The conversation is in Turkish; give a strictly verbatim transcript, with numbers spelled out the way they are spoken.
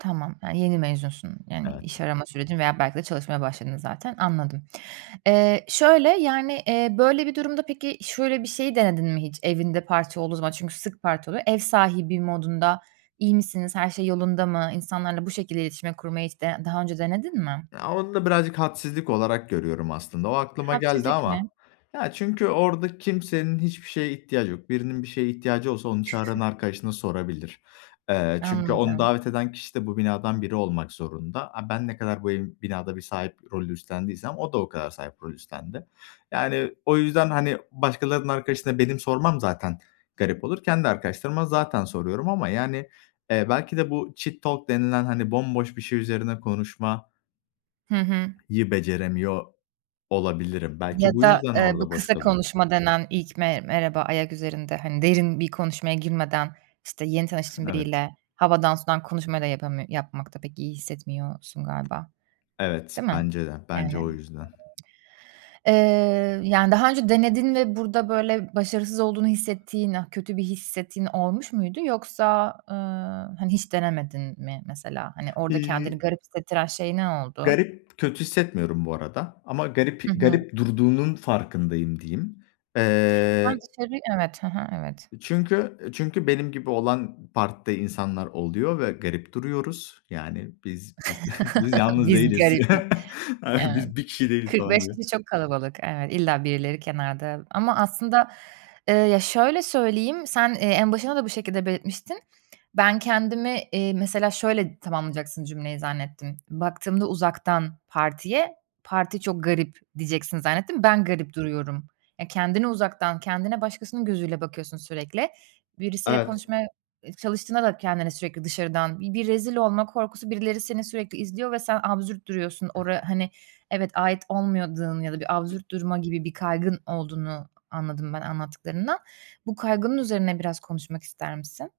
Tamam, he, yeni mezunsun. Yani, iş Evet. arama sürecin veya belki de çalışmaya başladın, zaten. Anladım. Eee, şöyle yani, eee, böyle bir durumda peki, şöyle bir şeyi denedin mi hiç evinde parti olduğu zaman? Çünkü sık parti oluyor. Ev sahibi modunda; "İyi misiniz? Her şey yolunda mı?" insanlarla bu şekilde iletişimi kurmayı, hiç de daha önce denedin mi? Ya, onu da birazcık hadsizlik olarak görüyorum, aslında. O aklıma geldi Hadsizlik ama mi? ya, çünkü orada kimsenin hiçbir şeye ihtiyacı yok. Birinin bir şeye ihtiyacı olsa onu çağıran arkadaşına sorabilir. Eee, çünkü onu Anladım. davet eden kişi de, bu binadan biri olmak zorunda. A, ben ne kadar bu ev binada bir sahip rolü üstlendiysem, o da o kadar sahip rol üstlendi. Yani, o yüzden hani, başkalarının arkadaşına, benim sormam zaten garip olur. Kendi arkadaşlarıma zaten soruyorum ama yani, eee, belki de bu cheat talk denilen, hani bomboş bir şey üzerine konuşma Hı hı. yı beceremiyor olabilirim. Ya Belki bu da, yüzden eee, bu orada boş kısa kalıyor. konuşma denen; ilk me merhaba ayak üzerinde, hani derin bir konuşmaya girmeden işte, yeni tanıştığın Evet. biriyle, havadan sudan konuşmayı da yapamıyor yapmakta pek iyi hissetmiyorsun galiba, Evet, değil mi? bence de. Bence Yani o yüzden. Eee, yani, daha önce denedin ve burada böyle başarısız olduğunu hissettiğin, ııı, kötü bir hissettiğin olmuş muydu yoksa, ııı, hani hiç denemedin mi mesela? Hani, orada kendini İii garip hissettiren şey ne oldu? Garip kötü hissetmiyorum bu arada. Ama Hı garip hı. garip durduğunun farkındayım diyeyim. Sen Eee dışarıyı Evet, hı hı, evet. Çünkü çünkü benim gibi olan, partide insanlar oluyor ve garip duruyoruz. Yani, biz biz biz yalnız Biz değiliz. garip mi? A, Evet. biz bir kişi değiliz, kırk falan beş gibi. kişi çok kalabalık. Evet, illa birileri kenarda ama aslında, ııı, ya şöyle söyleyeyim; sen, eee, en başında da bu şekilde belirtmiştin. Ben kendimi, iii, mesela şöyle tamamlayacaksın cümleyi zannettim. Baktığımda uzaktan partiye, parti çok garip diyeceksin, zannettim. Ben garip duruyorum. Ya, kendini uzaktan, kendine başkasının gözüyle bakıyorsun sürekli. Birisiyle Evet. konuşmaya, eee, çalıştığında da kendine sürekli dışarıdan, bi bir rezil olma korkusu, birileri seni sürekli izliyor ve sen absürt duruyorsun. Ora hani, evet ait olmuyadığın ya da bir absürt durma gibi bir kaygın olduğunu anladım, ben anlattıklarından. Bu kaygının üzerine biraz konuşmak ister misin?